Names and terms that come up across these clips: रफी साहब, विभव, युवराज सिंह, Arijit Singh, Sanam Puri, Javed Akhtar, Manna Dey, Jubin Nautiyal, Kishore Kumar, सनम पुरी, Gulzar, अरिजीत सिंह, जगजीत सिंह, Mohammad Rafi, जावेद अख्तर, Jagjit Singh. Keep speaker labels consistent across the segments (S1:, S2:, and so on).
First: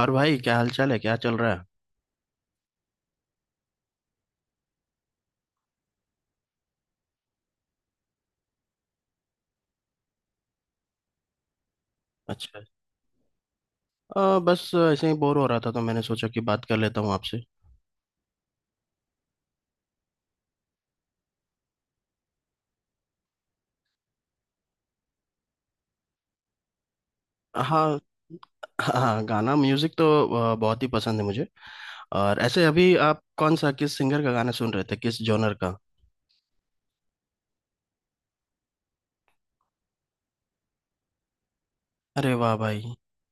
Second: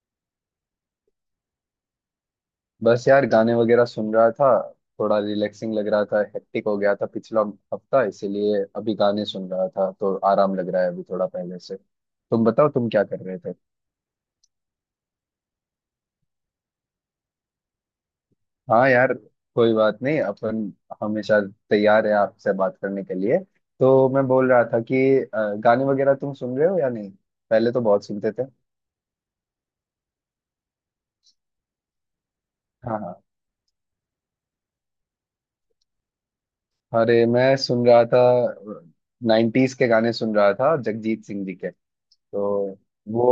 S1: और भाई क्या हाल चाल है? क्या चल रहा है?
S2: बस यार गाने वगैरह सुन रहा था। थोड़ा रिलैक्सिंग लग रहा था। हेक्टिक हो गया था पिछला हफ्ता, इसीलिए अभी गाने सुन रहा था तो आराम लग रहा है अभी थोड़ा पहले से। तुम
S1: अच्छा।
S2: बताओ तुम क्या कर रहे थे?
S1: बस ऐसे ही बोर हो रहा था, तो मैंने सोचा कि बात कर लेता हूँ आपसे।
S2: हाँ यार, कोई बात नहीं, अपन हमेशा तैयार है आपसे बात करने के लिए। तो मैं बोल रहा था कि गाने वगैरह तुम सुन रहे हो या नहीं? पहले तो
S1: हाँ।
S2: बहुत सुनते थे।
S1: हाँ, गाना म्यूजिक तो बहुत ही पसंद है मुझे। और ऐसे अभी
S2: हाँ हाँ।
S1: आप कौन सा, किस सिंगर का गाना सुन रहे थे, किस जॉनर का?
S2: अरे मैं सुन रहा था, 90s के गाने सुन रहा था, जगजीत सिंह जी के।
S1: अरे
S2: तो
S1: वाह भाई।
S2: वो,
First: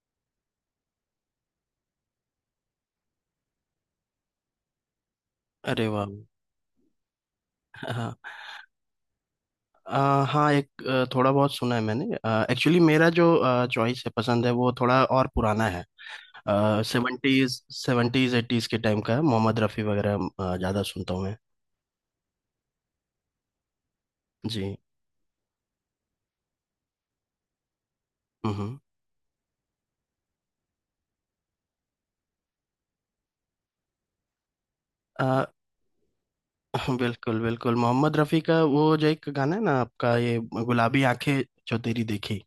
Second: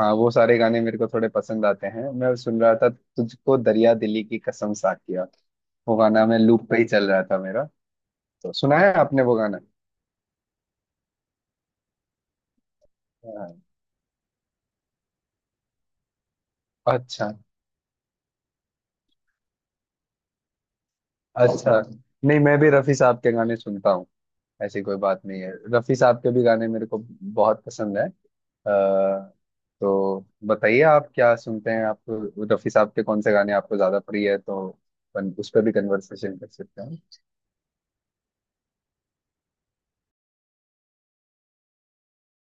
S2: हाँ, वो सारे गाने मेरे को थोड़े पसंद आते हैं। मैं सुन रहा था तुझको दरिया दिली की कसम साकिया।
S1: अरे
S2: वो
S1: वाह।
S2: गाना मैं लूप पे ही चल रहा था मेरा।
S1: हाँ,
S2: तो सुना है आपने वो गाना?
S1: हाँ, एक थोड़ा बहुत सुना है मैंने। एक्चुअली मेरा जो
S2: हाँ।
S1: चॉइस है, पसंद है, वो थोड़ा और पुराना है।
S2: अच्छा
S1: सेवेंटीज, सेवेंटीज एटीज के टाइम का है। मोहम्मद रफ़ी वगैरह ज़्यादा सुनता हूँ मैं।
S2: अच्छा, नहीं मैं भी रफी साहब के गाने सुनता हूँ।
S1: जी।
S2: ऐसी कोई बात नहीं है, रफी साहब के भी गाने मेरे को बहुत पसंद है तो बताइए आप क्या सुनते हैं? आप रफी साहब के कौन से गाने आपको ज्यादा प्रिय है, तो अपन
S1: हम्म।
S2: उस पर भी कन्वर्सेशन कर सकते
S1: हाँ,
S2: हैं।
S1: बिल्कुल बिल्कुल। मोहम्मद रफ़ी का वो जो एक गाना है ना आपका, ये गुलाबी आंखें जो तेरी देखी।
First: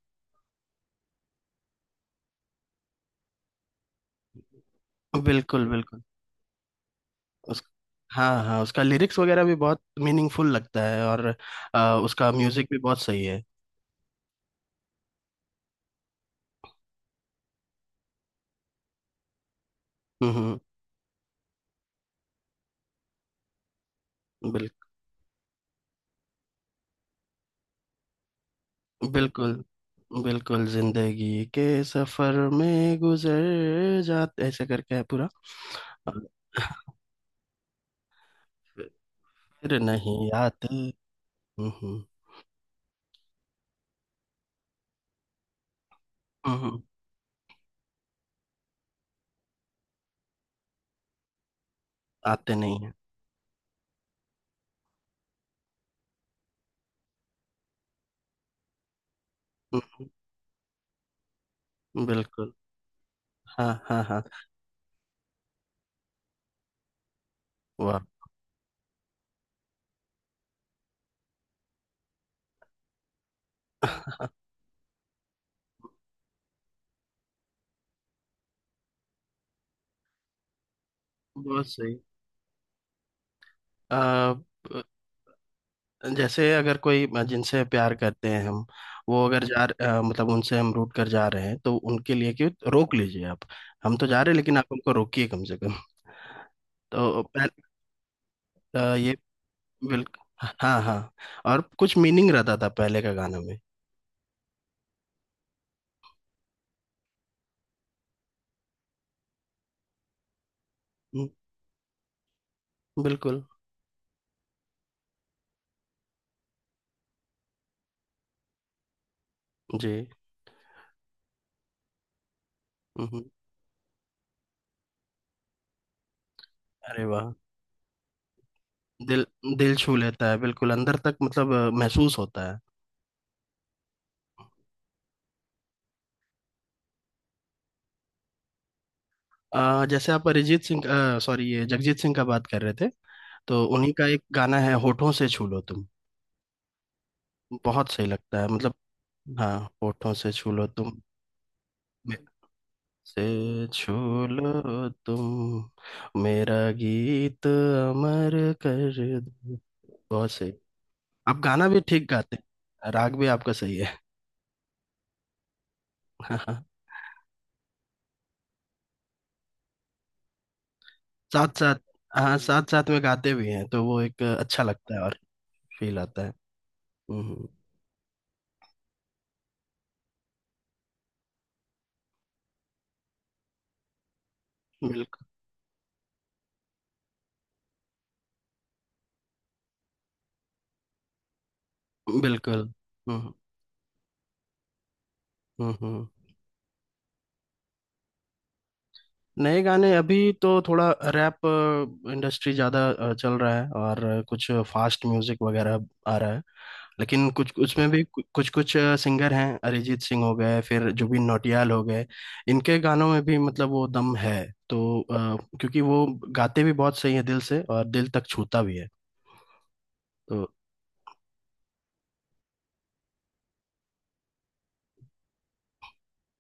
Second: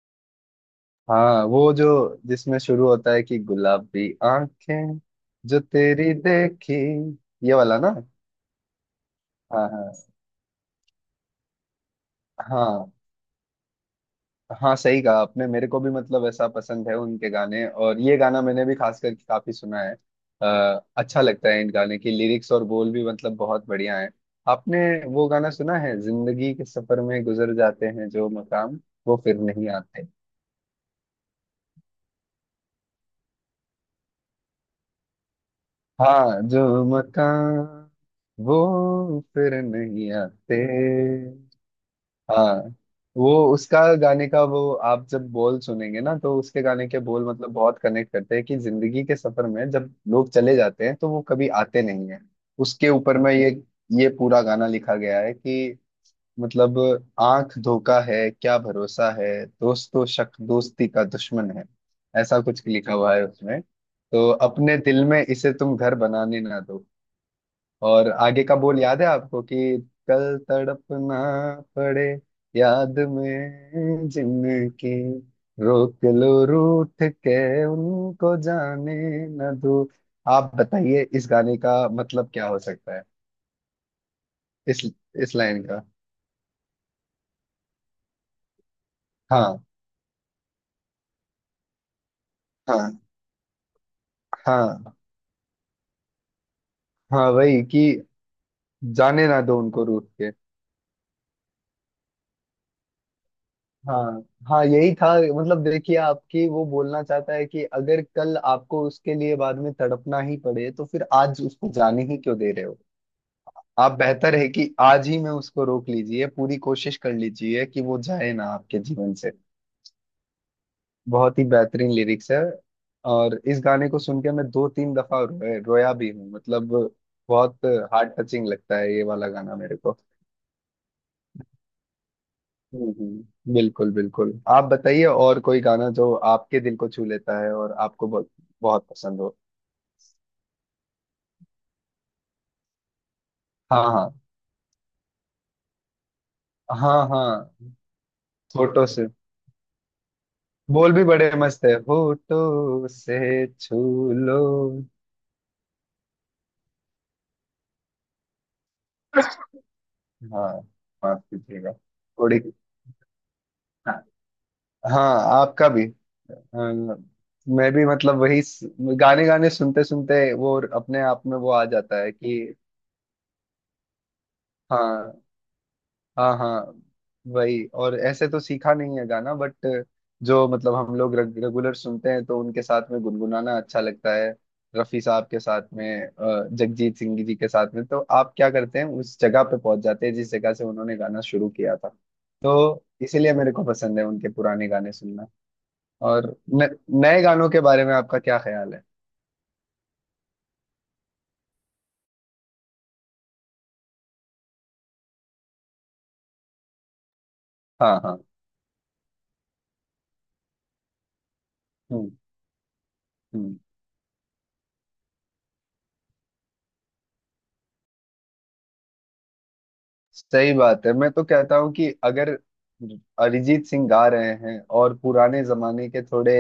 S2: हाँ वो जो, जिसमें शुरू होता है कि गुलाबी आंखें, जो
S1: बिल्कुल बिल्कुल।
S2: तेरी देखी। ये
S1: उस,
S2: वाला ना?
S1: हाँ हाँ, उसका लिरिक्स वगैरह भी
S2: हाँ
S1: बहुत
S2: हाँ
S1: मीनिंगफुल लगता है, और उसका म्यूजिक भी
S2: हाँ
S1: बहुत सही है।
S2: हाँ, सही कहा आपने, मेरे को भी मतलब ऐसा पसंद है उनके गाने, और ये गाना मैंने भी खास करके काफी सुना है।
S1: हम्म हम्म,
S2: अच्छा लगता है, इन गाने की लिरिक्स और बोल भी मतलब बहुत बढ़िया है।
S1: बिल,
S2: आपने वो गाना सुना है, जिंदगी के सफर में गुजर जाते हैं जो मकाम वो फिर
S1: बिल्कुल
S2: नहीं आते?
S1: बिल्कुल। जिंदगी के सफर में गुजर जाते, ऐसे करके है पूरा। और
S2: हाँ जो मकान वो फिर
S1: फिर
S2: नहीं
S1: नहीं
S2: आते।
S1: आते। हम्म हम्म
S2: हाँ वो उसका गाने का, वो आप जब बोल सुनेंगे ना तो उसके
S1: हम्म,
S2: गाने के बोल मतलब बहुत कनेक्ट करते हैं, कि जिंदगी के सफर में जब लोग चले जाते हैं तो वो कभी आते नहीं है।
S1: आते नहीं
S2: उसके
S1: है।
S2: ऊपर में ये पूरा गाना लिखा गया है कि मतलब, आंख धोखा है, क्या भरोसा है, दोस्त तो शक दोस्ती का दुश्मन है, ऐसा
S1: बिल्कुल।
S2: कुछ लिखा हुआ है उसमें।
S1: हाँ हाँ हाँ।
S2: तो अपने दिल में इसे तुम घर बनाने ना दो।
S1: वाह।
S2: और आगे का बोल याद है आपको कि, कल तड़पना पड़े याद में जिनकी, रोक लो रूठ के उनको जाने ना दो। आप बताइए इस गाने
S1: बहुत
S2: का
S1: सही।
S2: मतलब क्या हो सकता है?
S1: आ,
S2: इस इस लाइन का?
S1: जैसे अगर कोई जिनसे प्यार करते हैं हम, वो अगर जा,
S2: हाँ
S1: मतलब उनसे हम रूट कर जा रहे हैं, तो उनके लिए कि
S2: हाँ
S1: रोक लीजिए आप। हम तो जा रहे हैं, लेकिन आप हमको
S2: हाँ
S1: रोकिए कम से कम। तो
S2: हाँ, वही कि
S1: ये।
S2: जाने ना दो उनको रूठ
S1: बिल्कुल।
S2: के।
S1: हाँ हाँ। और कुछ मीनिंग रहता था पहले का गाना में।
S2: हाँ हाँ यही था। मतलब देखिए, आपकी वो बोलना चाहता है कि अगर कल आपको उसके लिए बाद में तड़पना ही पड़े, तो फिर
S1: हम्म,
S2: आज उसको जाने ही क्यों दे रहे हो?
S1: बिल्कुल।
S2: आप बेहतर है कि आज ही में उसको रोक लीजिए, पूरी कोशिश कर लीजिए कि वो जाए ना आपके जीवन से।
S1: जी।
S2: बहुत ही बेहतरीन लिरिक्स है।
S1: हम्म।
S2: और इस गाने को सुन के मैं दो तीन दफा रोया रोया भी हूँ मतलब।
S1: अरे वाह।
S2: बहुत हार्ट टचिंग लगता है ये
S1: दिल,
S2: वाला गाना मेरे
S1: दिल छू
S2: को।
S1: लेता है बिल्कुल अंदर तक। मतलब महसूस होता है।
S2: बिल्कुल बिल्कुल। आप बताइए और कोई गाना, जो आपके दिल को छू लेता है और आपको बहुत बहुत पसंद हो?
S1: जैसे आप अरिजीत सिंह, सॉरी ये जगजीत सिंह का बात कर रहे थे, तो
S2: हाँ
S1: उन्हीं का
S2: हाँ
S1: एक गाना है होठों से छू लो तुम।
S2: हाँ हाँ,
S1: बहुत सही लगता है मतलब।
S2: होठों से।
S1: हाँ, होठों से छू लो
S2: बोल
S1: तुम।
S2: भी बड़े मस्त है,
S1: मे-,
S2: होठों से
S1: से
S2: छू
S1: छू
S2: लो।
S1: लो तुम मेरा, गीत अमर कर दो। बहुत सही।
S2: हाँ माफ
S1: आप गाना
S2: कीजिएगा
S1: भी ठीक गाते
S2: थोड़ी।
S1: हैं, राग भी आपका सही
S2: हाँ,
S1: है।
S2: हाँ, आपका भी।
S1: हाँ।
S2: अ, मैं भी मतलब वही गाने गाने सुनते सुनते वो अपने आप में वो
S1: साथ
S2: आ
S1: साथ,
S2: जाता है
S1: हाँ
S2: कि।
S1: साथ साथ में गाते भी हैं तो वो एक अच्छा लगता है, और
S2: हाँ
S1: फील आता है।
S2: हाँ हाँ,
S1: हम्म।
S2: वही। और ऐसे तो सीखा नहीं है गाना, बट जो मतलब हम लोग रेगुलर सुनते हैं, तो उनके साथ में गुनगुनाना अच्छा लगता है। रफी
S1: बिल्कुल
S2: साहब के साथ में, जगजीत सिंह जी के साथ में तो आप क्या करते हैं, उस जगह पे पहुंच जाते हैं जिस जगह से उन्होंने गाना शुरू किया था।
S1: बिल्कुल।
S2: तो
S1: हम्म
S2: इसीलिए मेरे को पसंद है उनके पुराने गाने सुनना।
S1: हम्म हम्म
S2: और न, नए गानों के बारे में आपका क्या ख्याल है?
S1: नए गाने अभी तो थोड़ा, रैप इंडस्ट्री ज़्यादा चल रहा है, और कुछ फास्ट म्यूजिक वगैरह आ रहा है। लेकिन कुछ उसमें
S2: हाँ
S1: भी
S2: हाँ
S1: कुछ कुछ सिंगर हैं। अरिजीत सिंह हो गए, फिर जुबिन नौटियाल हो गए।
S2: हम्म
S1: इनके गानों में भी
S2: हम्म।
S1: मतलब वो दम है। तो क्योंकि वो गाते भी बहुत सही है दिल से, और दिल तक छूता भी है। तो
S2: सही बात है, मैं तो कहता हूँ कि अगर अरिजीत सिंह गा रहे हैं, और पुराने जमाने के थोड़े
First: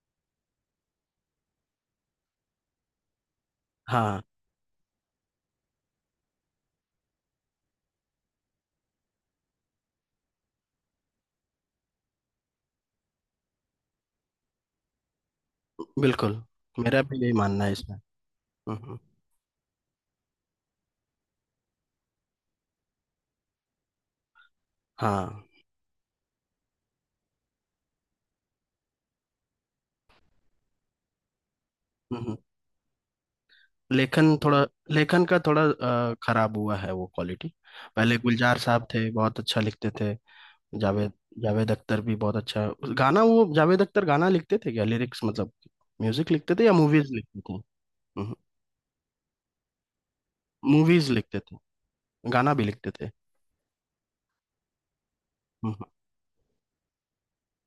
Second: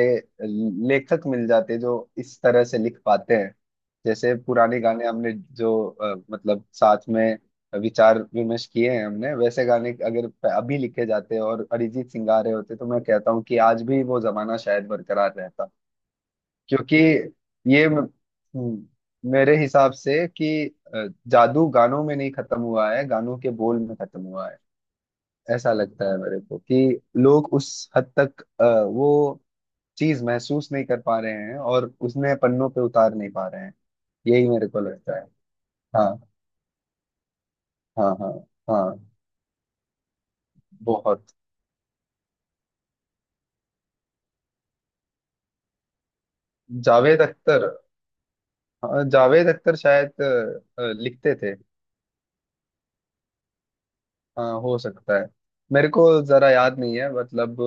S2: लेखक मिल जाते जो इस तरह से लिख पाते हैं,
S1: हाँ
S2: जैसे पुराने गाने हमने जो मतलब साथ में विचार विमर्श किए हैं हमने, वैसे गाने अगर अभी लिखे जाते और अरिजीत सिंह गा रहे होते, तो मैं कहता हूँ कि आज भी वो जमाना शायद बरकरार रहता।
S1: बिल्कुल।
S2: क्योंि
S1: मेरा भी यही मानना है
S2: ये
S1: इसमें।
S2: म-
S1: हम्म,
S2: म-
S1: हम्म,
S2: मेरे हिसाब से कि जादू गानों में नहीं खत्म हुआ है, गानों के बोल में खत्म हुआ है।
S1: हाँ।
S2: ऐसा लगता है मेरे को कि लोग उस हद तक वो चीज महसूस नहीं कर पा रहे हैं और
S1: हम्म,
S2: उसने
S1: हम्म।
S2: पन्नों पे उतार नहीं पा रहे हैं।
S1: लेखन
S2: यही
S1: थोड़ा,
S2: मेरे को लगता
S1: लेखन
S2: है।
S1: का थोड़ा
S2: हाँ
S1: खराब हुआ है वो क्वालिटी।
S2: हाँ
S1: पहले
S2: हाँ
S1: गुलजार साहब थे,
S2: हाँ,
S1: बहुत अच्छा लिखते थे। जावेद,
S2: बहुत।
S1: जावेद अख्तर भी बहुत अच्छा। गाना वो जावेद अख्तर गाना लिखते थे? क्या लिरिक्स मतलब म्यूजिक लिखते थे या मूवीज
S2: जावेद
S1: लिखते थे?
S2: अख्तर, हाँ, जावेद अख्तर शायद
S1: मूवीज
S2: लिखते
S1: लिखते
S2: थे।
S1: थे, गाना भी लिखते थे।
S2: हाँ हो सकता है।
S1: हम्म
S2: मेरे को जरा याद नहीं है मतलब,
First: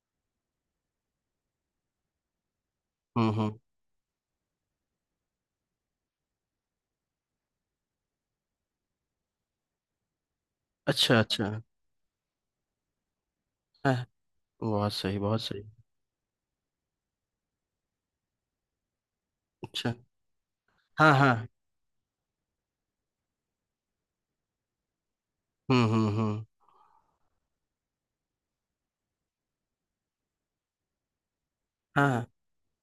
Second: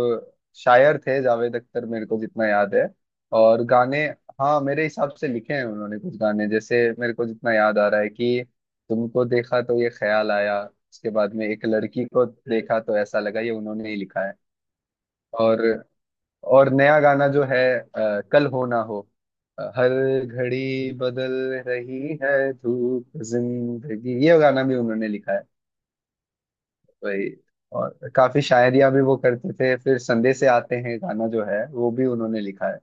S2: शायर थे जावेद अख्तर मेरे को जितना याद है।
S1: हम्म हम्म।
S2: और गाने, हाँ मेरे हिसाब से लिखे हैं उन्होंने कुछ गाने, जैसे मेरे को जितना याद आ रहा है कि, तुमको देखा तो ये ख्याल आया, उसके
S1: अच्छा
S2: बाद में
S1: अच्छा।
S2: एक लड़की को देखा तो ऐसा लगा, ये उन्होंने ही
S1: हाँ,
S2: लिखा है।
S1: बहुत सही बहुत
S2: और
S1: सही।
S2: और नया गाना जो है कल हो ना हो, हर
S1: अच्छा।
S2: घड़ी
S1: हाँ
S2: बदल
S1: हाँ।
S2: रही है धूप जिंदगी, ये गाना भी उन्होंने लिखा है
S1: हम्म।
S2: वही। और काफी शायरियां भी वो करते थे, फिर संदेश से आते हैं गाना जो है वो भी
S1: हाँ हाँ।
S2: उन्होंने लिखा है,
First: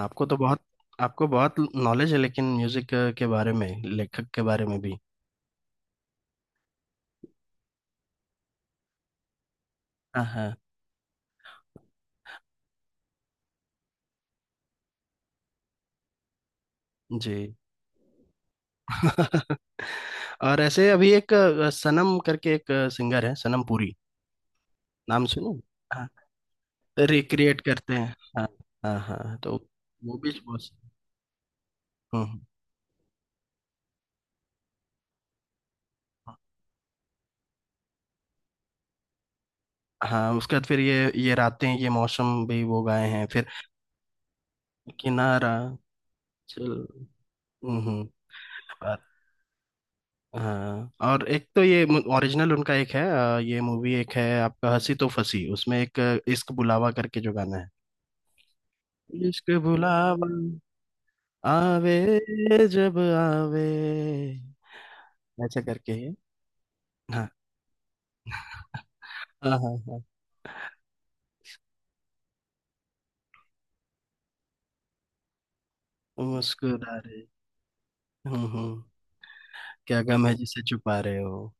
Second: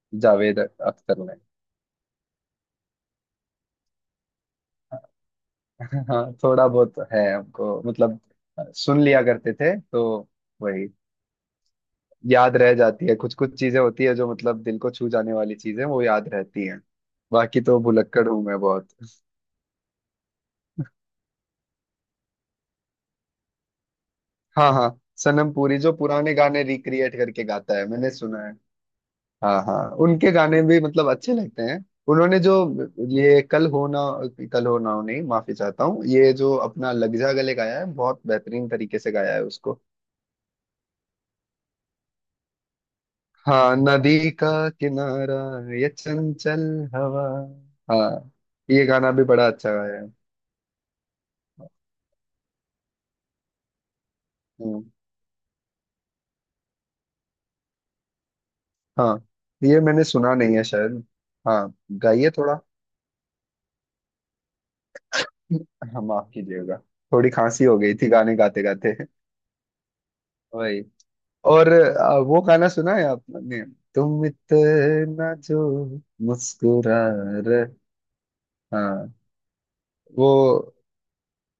S1: आपको तो
S2: जावेद
S1: बहुत,
S2: अख्तर
S1: आपको
S2: ने।
S1: बहुत नॉलेज है, लेकिन म्यूजिक के बारे में, लेखक के बारे में भी।
S2: हाँ, थोड़ा बहुत है हमको मतलब, सुन लिया करते थे तो
S1: हाँ हाँ।
S2: वही, याद रह जाती है। कुछ कुछ चीजें होती है जो मतलब दिल को छू जाने वाली चीजें वो याद रहती हैं।
S1: जी।
S2: बाकी तो भुलक्कड़ हूं मैं बहुत।
S1: और ऐसे अभी एक सनम करके एक सिंगर है सनम पुरी,
S2: हाँ हाँ।
S1: नाम
S2: सनम
S1: सुनो?
S2: पुरी जो
S1: हाँ,
S2: पुराने गाने रिक्रिएट करके
S1: रिक्रिएट
S2: गाता है
S1: करते
S2: मैंने
S1: हैं,
S2: सुना।
S1: हाँ हाँ हाँ, तो
S2: हाँ हाँ,
S1: वो
S2: उनके
S1: भी
S2: गाने
S1: बहुत।
S2: भी मतलब अच्छे लगते हैं।
S1: हम्म
S2: उन्होंने
S1: हम्म।
S2: जो ये कल हो ना हो, नहीं माफी चाहता हूँ, ये जो अपना लग जा गले गाया है बहुत बेहतरीन तरीके से गाया है उसको।
S1: हाँ, उसके बाद फिर ये रातें ये मौसम भी वो गाए हैं। फिर
S2: हाँ नदी का किनारा,
S1: किनारा
S2: ये चंचल
S1: चल।
S2: हवा।
S1: हम्म।
S2: हाँ ये
S1: और-,
S2: गाना भी बड़ा अच्छा गाया है।
S1: हाँ और एक तो ये ओरिजिनल उनका एक है, ये मूवी एक है आपका,
S2: हम्म,
S1: हंसी तो फंसी, उसमें एक इश्क बुलावा करके जो गाना है।
S2: हाँ
S1: इश्क
S2: ये मैंने
S1: बुलावा
S2: सुना नहीं है शायद। हाँ
S1: आवे,
S2: गाइए थोड़ा।
S1: जब आवे, ऐसा करके
S2: हाँ
S1: है।
S2: माफ कीजिएगा,
S1: हाँ
S2: थोड़ी खांसी हो गई थी गाने गाते गाते,
S1: हाँ हाँ। हाँ,
S2: वही। और वो गाना सुना है आपने, तुम इतना जो
S1: मुस्कुरा
S2: मुस्कुरा
S1: रहे।
S2: रहे?
S1: हम्म।
S2: हाँ
S1: क्या गम
S2: वो,
S1: है जिसे छुपा रहे हो।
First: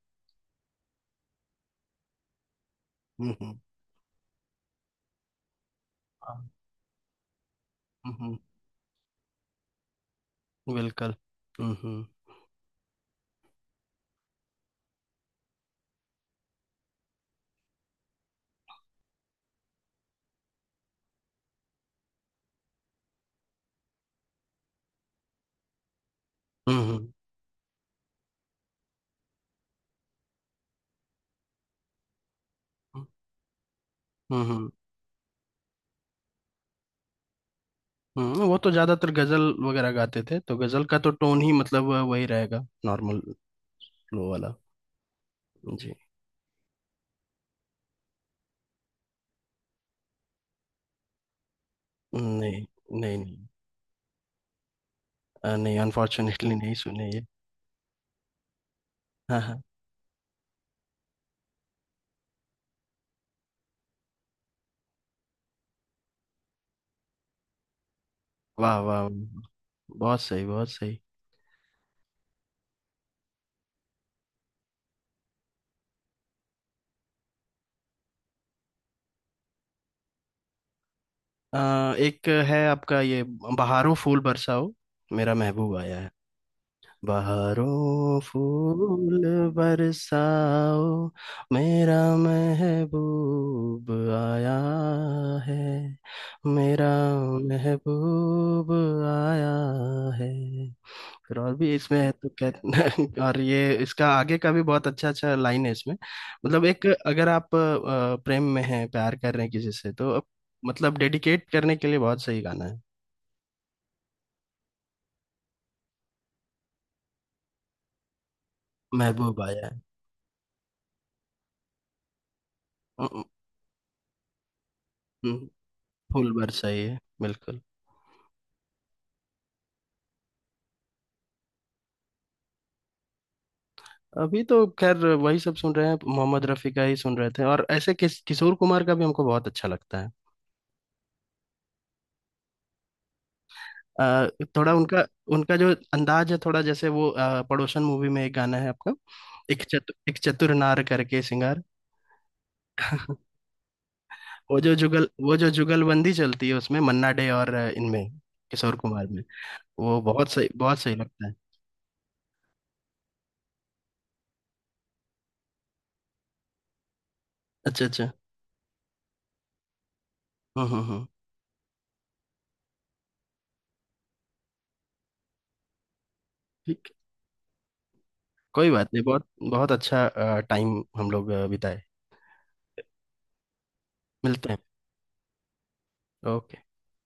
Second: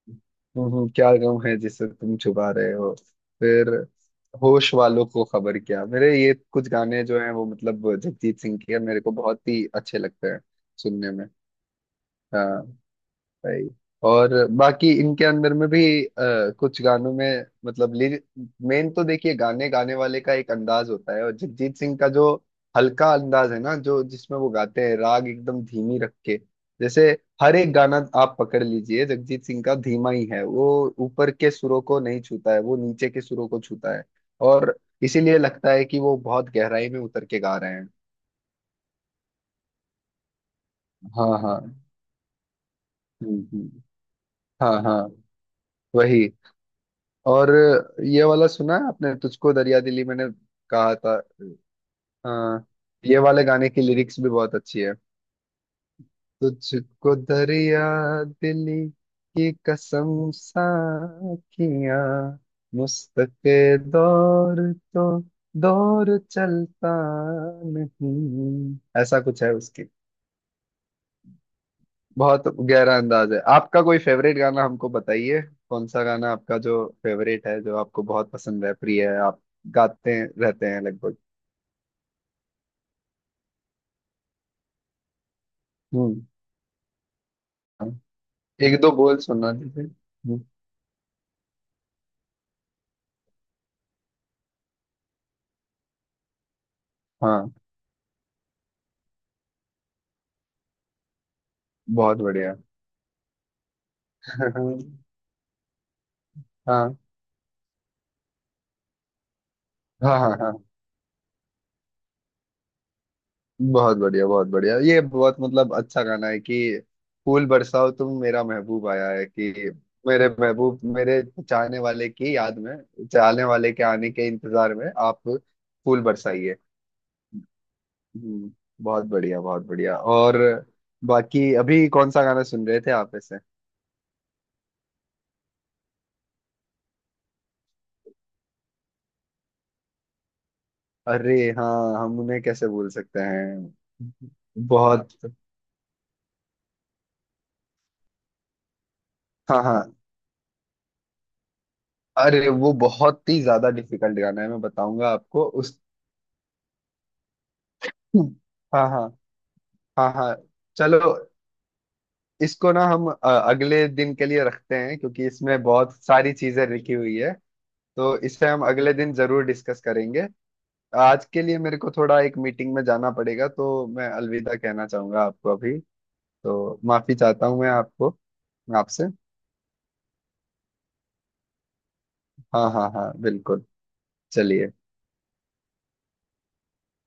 S2: क्या गम है जिसे तुम छुपा रहे हो।
S1: हम्म।
S2: फिर होश वालों को खबर क्या मेरे, ये
S1: हाँ।
S2: कुछ गाने जो हैं वो मतलब
S1: हम्म हम्म,
S2: जगजीत सिंह के मेरे को बहुत ही अच्छे लगते हैं सुनने
S1: बिल्कुल।
S2: में।
S1: हम्म हम्म
S2: हाँ, भाई। और बाकी इनके अंदर में भी कुछ गानों में मतलब, मेन तो देखिए गाने गाने वाले का एक अंदाज होता है, और जगजीत सिंह का जो हल्का अंदाज है ना, जो जिसमें वो गाते हैं राग एकदम धीमी रख के।
S1: हम्म।
S2: जैसे हर एक गाना आप पकड़ लीजिए जगजीत सिंह का, धीमा ही है वो, ऊपर के सुरों को नहीं छूता है वो,
S1: हम्म
S2: नीचे के सुरों को छूता है।
S1: हम्म।
S2: और इसीलिए लगता है कि वो बहुत गहराई में उतर के गा रहे हैं।
S1: वो तो ज्यादातर गजल वगैरह गाते थे, तो गजल का तो
S2: हाँ
S1: टोन ही
S2: हाँ
S1: मतलब वही रहेगा, नॉर्मल
S2: हम्म।
S1: फ्लो वाला।
S2: हाँ हाँ,
S1: जी।
S2: वही। और ये वाला सुना है आपने, तुझको दरिया दिली, मैंने कहा था।
S1: नहीं,
S2: हाँ,
S1: नहीं
S2: ये
S1: नहीं।
S2: वाले गाने की लिरिक्स भी बहुत अच्छी है।
S1: नहीं, अनफॉर्चुनेटली नहीं सुने
S2: तुझको
S1: ये।
S2: दरिया दिली
S1: हाँ
S2: की
S1: हाँ।
S2: कसम साखियां, मुश्क दौर तो दौर चलता नहीं,
S1: वाह वाह वाह।
S2: ऐसा कुछ है।
S1: बहुत सही बहुत सही।
S2: बहुत गहरा अंदाज है आपका, कोई फेवरेट गाना हमको बताइए, कौन सा गाना आपका जो फेवरेट है, जो आपको बहुत पसंद है, प्रिय है, आप गाते हैं रहते हैं लगभग?
S1: अ, एक है आपका ये, बहारों फूल बरसाओ, मेरा महबूब आया है।
S2: हम्म, हाँ।
S1: बहारों
S2: एक दो बोल
S1: फूल
S2: सुना दीजिए,
S1: बरसाओ, मेरा महबूब आया है, मेरा
S2: हाँ।
S1: महबूब आया है। फिर और भी इसमें है
S2: बहुत
S1: तो क्या।
S2: बढ़िया।
S1: और ये इसका आगे का भी बहुत अच्छा अच्छा लाइन है इसमें। मतलब एक
S2: हाँ
S1: अगर आप प्रेम में हैं, प्यार कर रहे हैं किसी से, तो
S2: हाँ
S1: आप-,
S2: हाँ हाँ,
S1: मतलब डेडिकेट करने के लिए बहुत सही गाना है।
S2: बहुत बढ़िया बहुत बढ़िया। ये बहुत मतलब अच्छा गाना है कि, फूल बरसाओ तुम मेरा महबूब आया है,
S1: महबूब आया
S2: कि
S1: है।
S2: मेरे महबूब, मेरे चाहने वाले की याद में,
S1: अ,
S2: चाहने वाले के आने के इंतजार में आप
S1: अ,
S2: फूल
S1: फूल
S2: बरसाइए।
S1: बरसाई है बिल्कुल।
S2: हम्म, बहुत बढ़िया बहुत बढ़िया। और बाकी अभी कौन सा गाना सुन रहे थे आप ऐसे?
S1: अभी तो खैर वही सब सुन रहे हैं, मोहम्मद रफ़ी का ही सुन रहे थे। और ऐसे किस किशोर कुमार का भी हमको बहुत अच्छा लगता है।
S2: अरे हाँ, हम उन्हें कैसे भूल सकते हैं,
S1: अ, थोड़ा उनका,
S2: बहुत।
S1: उनका जो अंदाज है थोड़ा, जैसे वो पड़ोसन मूवी में एक गाना है आपका,
S2: हाँ हाँ।
S1: एक चतुर नार करके सिंगार।
S2: अरे वो बहुत ही ज्यादा डिफिकल्ट गाना है, मैं
S1: वो जो जुगल
S2: बताऊंगा
S1: वो
S2: आपको
S1: जो
S2: उस।
S1: जुगलबंदी चलती है उसमें, मन्ना डे और इनमें किशोर
S2: हाँ हाँ
S1: कुमार में, वो
S2: हाँ हाँ।
S1: बहुत सही
S2: चलो,
S1: लगता है।
S2: इसको ना हम अगले दिन के लिए रखते हैं, क्योंकि इसमें बहुत सारी चीजें लिखी हुई है।
S1: अच्छा अच्छा।
S2: तो इसे हम अगले दिन जरूर डिस्कस करेंगे।
S1: हम्म।
S2: आज के लिए मेरे को थोड़ा एक मीटिंग में जाना पड़ेगा, तो मैं अलविदा कहना चाहूंगा आपको अभी। तो
S1: ठीक,
S2: माफी चाहता हूँ मैं आपको।
S1: कोई बात नहीं,
S2: आपसे।
S1: बहुत बहुत अच्छा टाइम हम लोग बिताए।
S2: हाँ हाँ हाँ बिल्कुल।
S1: मिलते हैं।
S2: चलिए।
S1: ओके।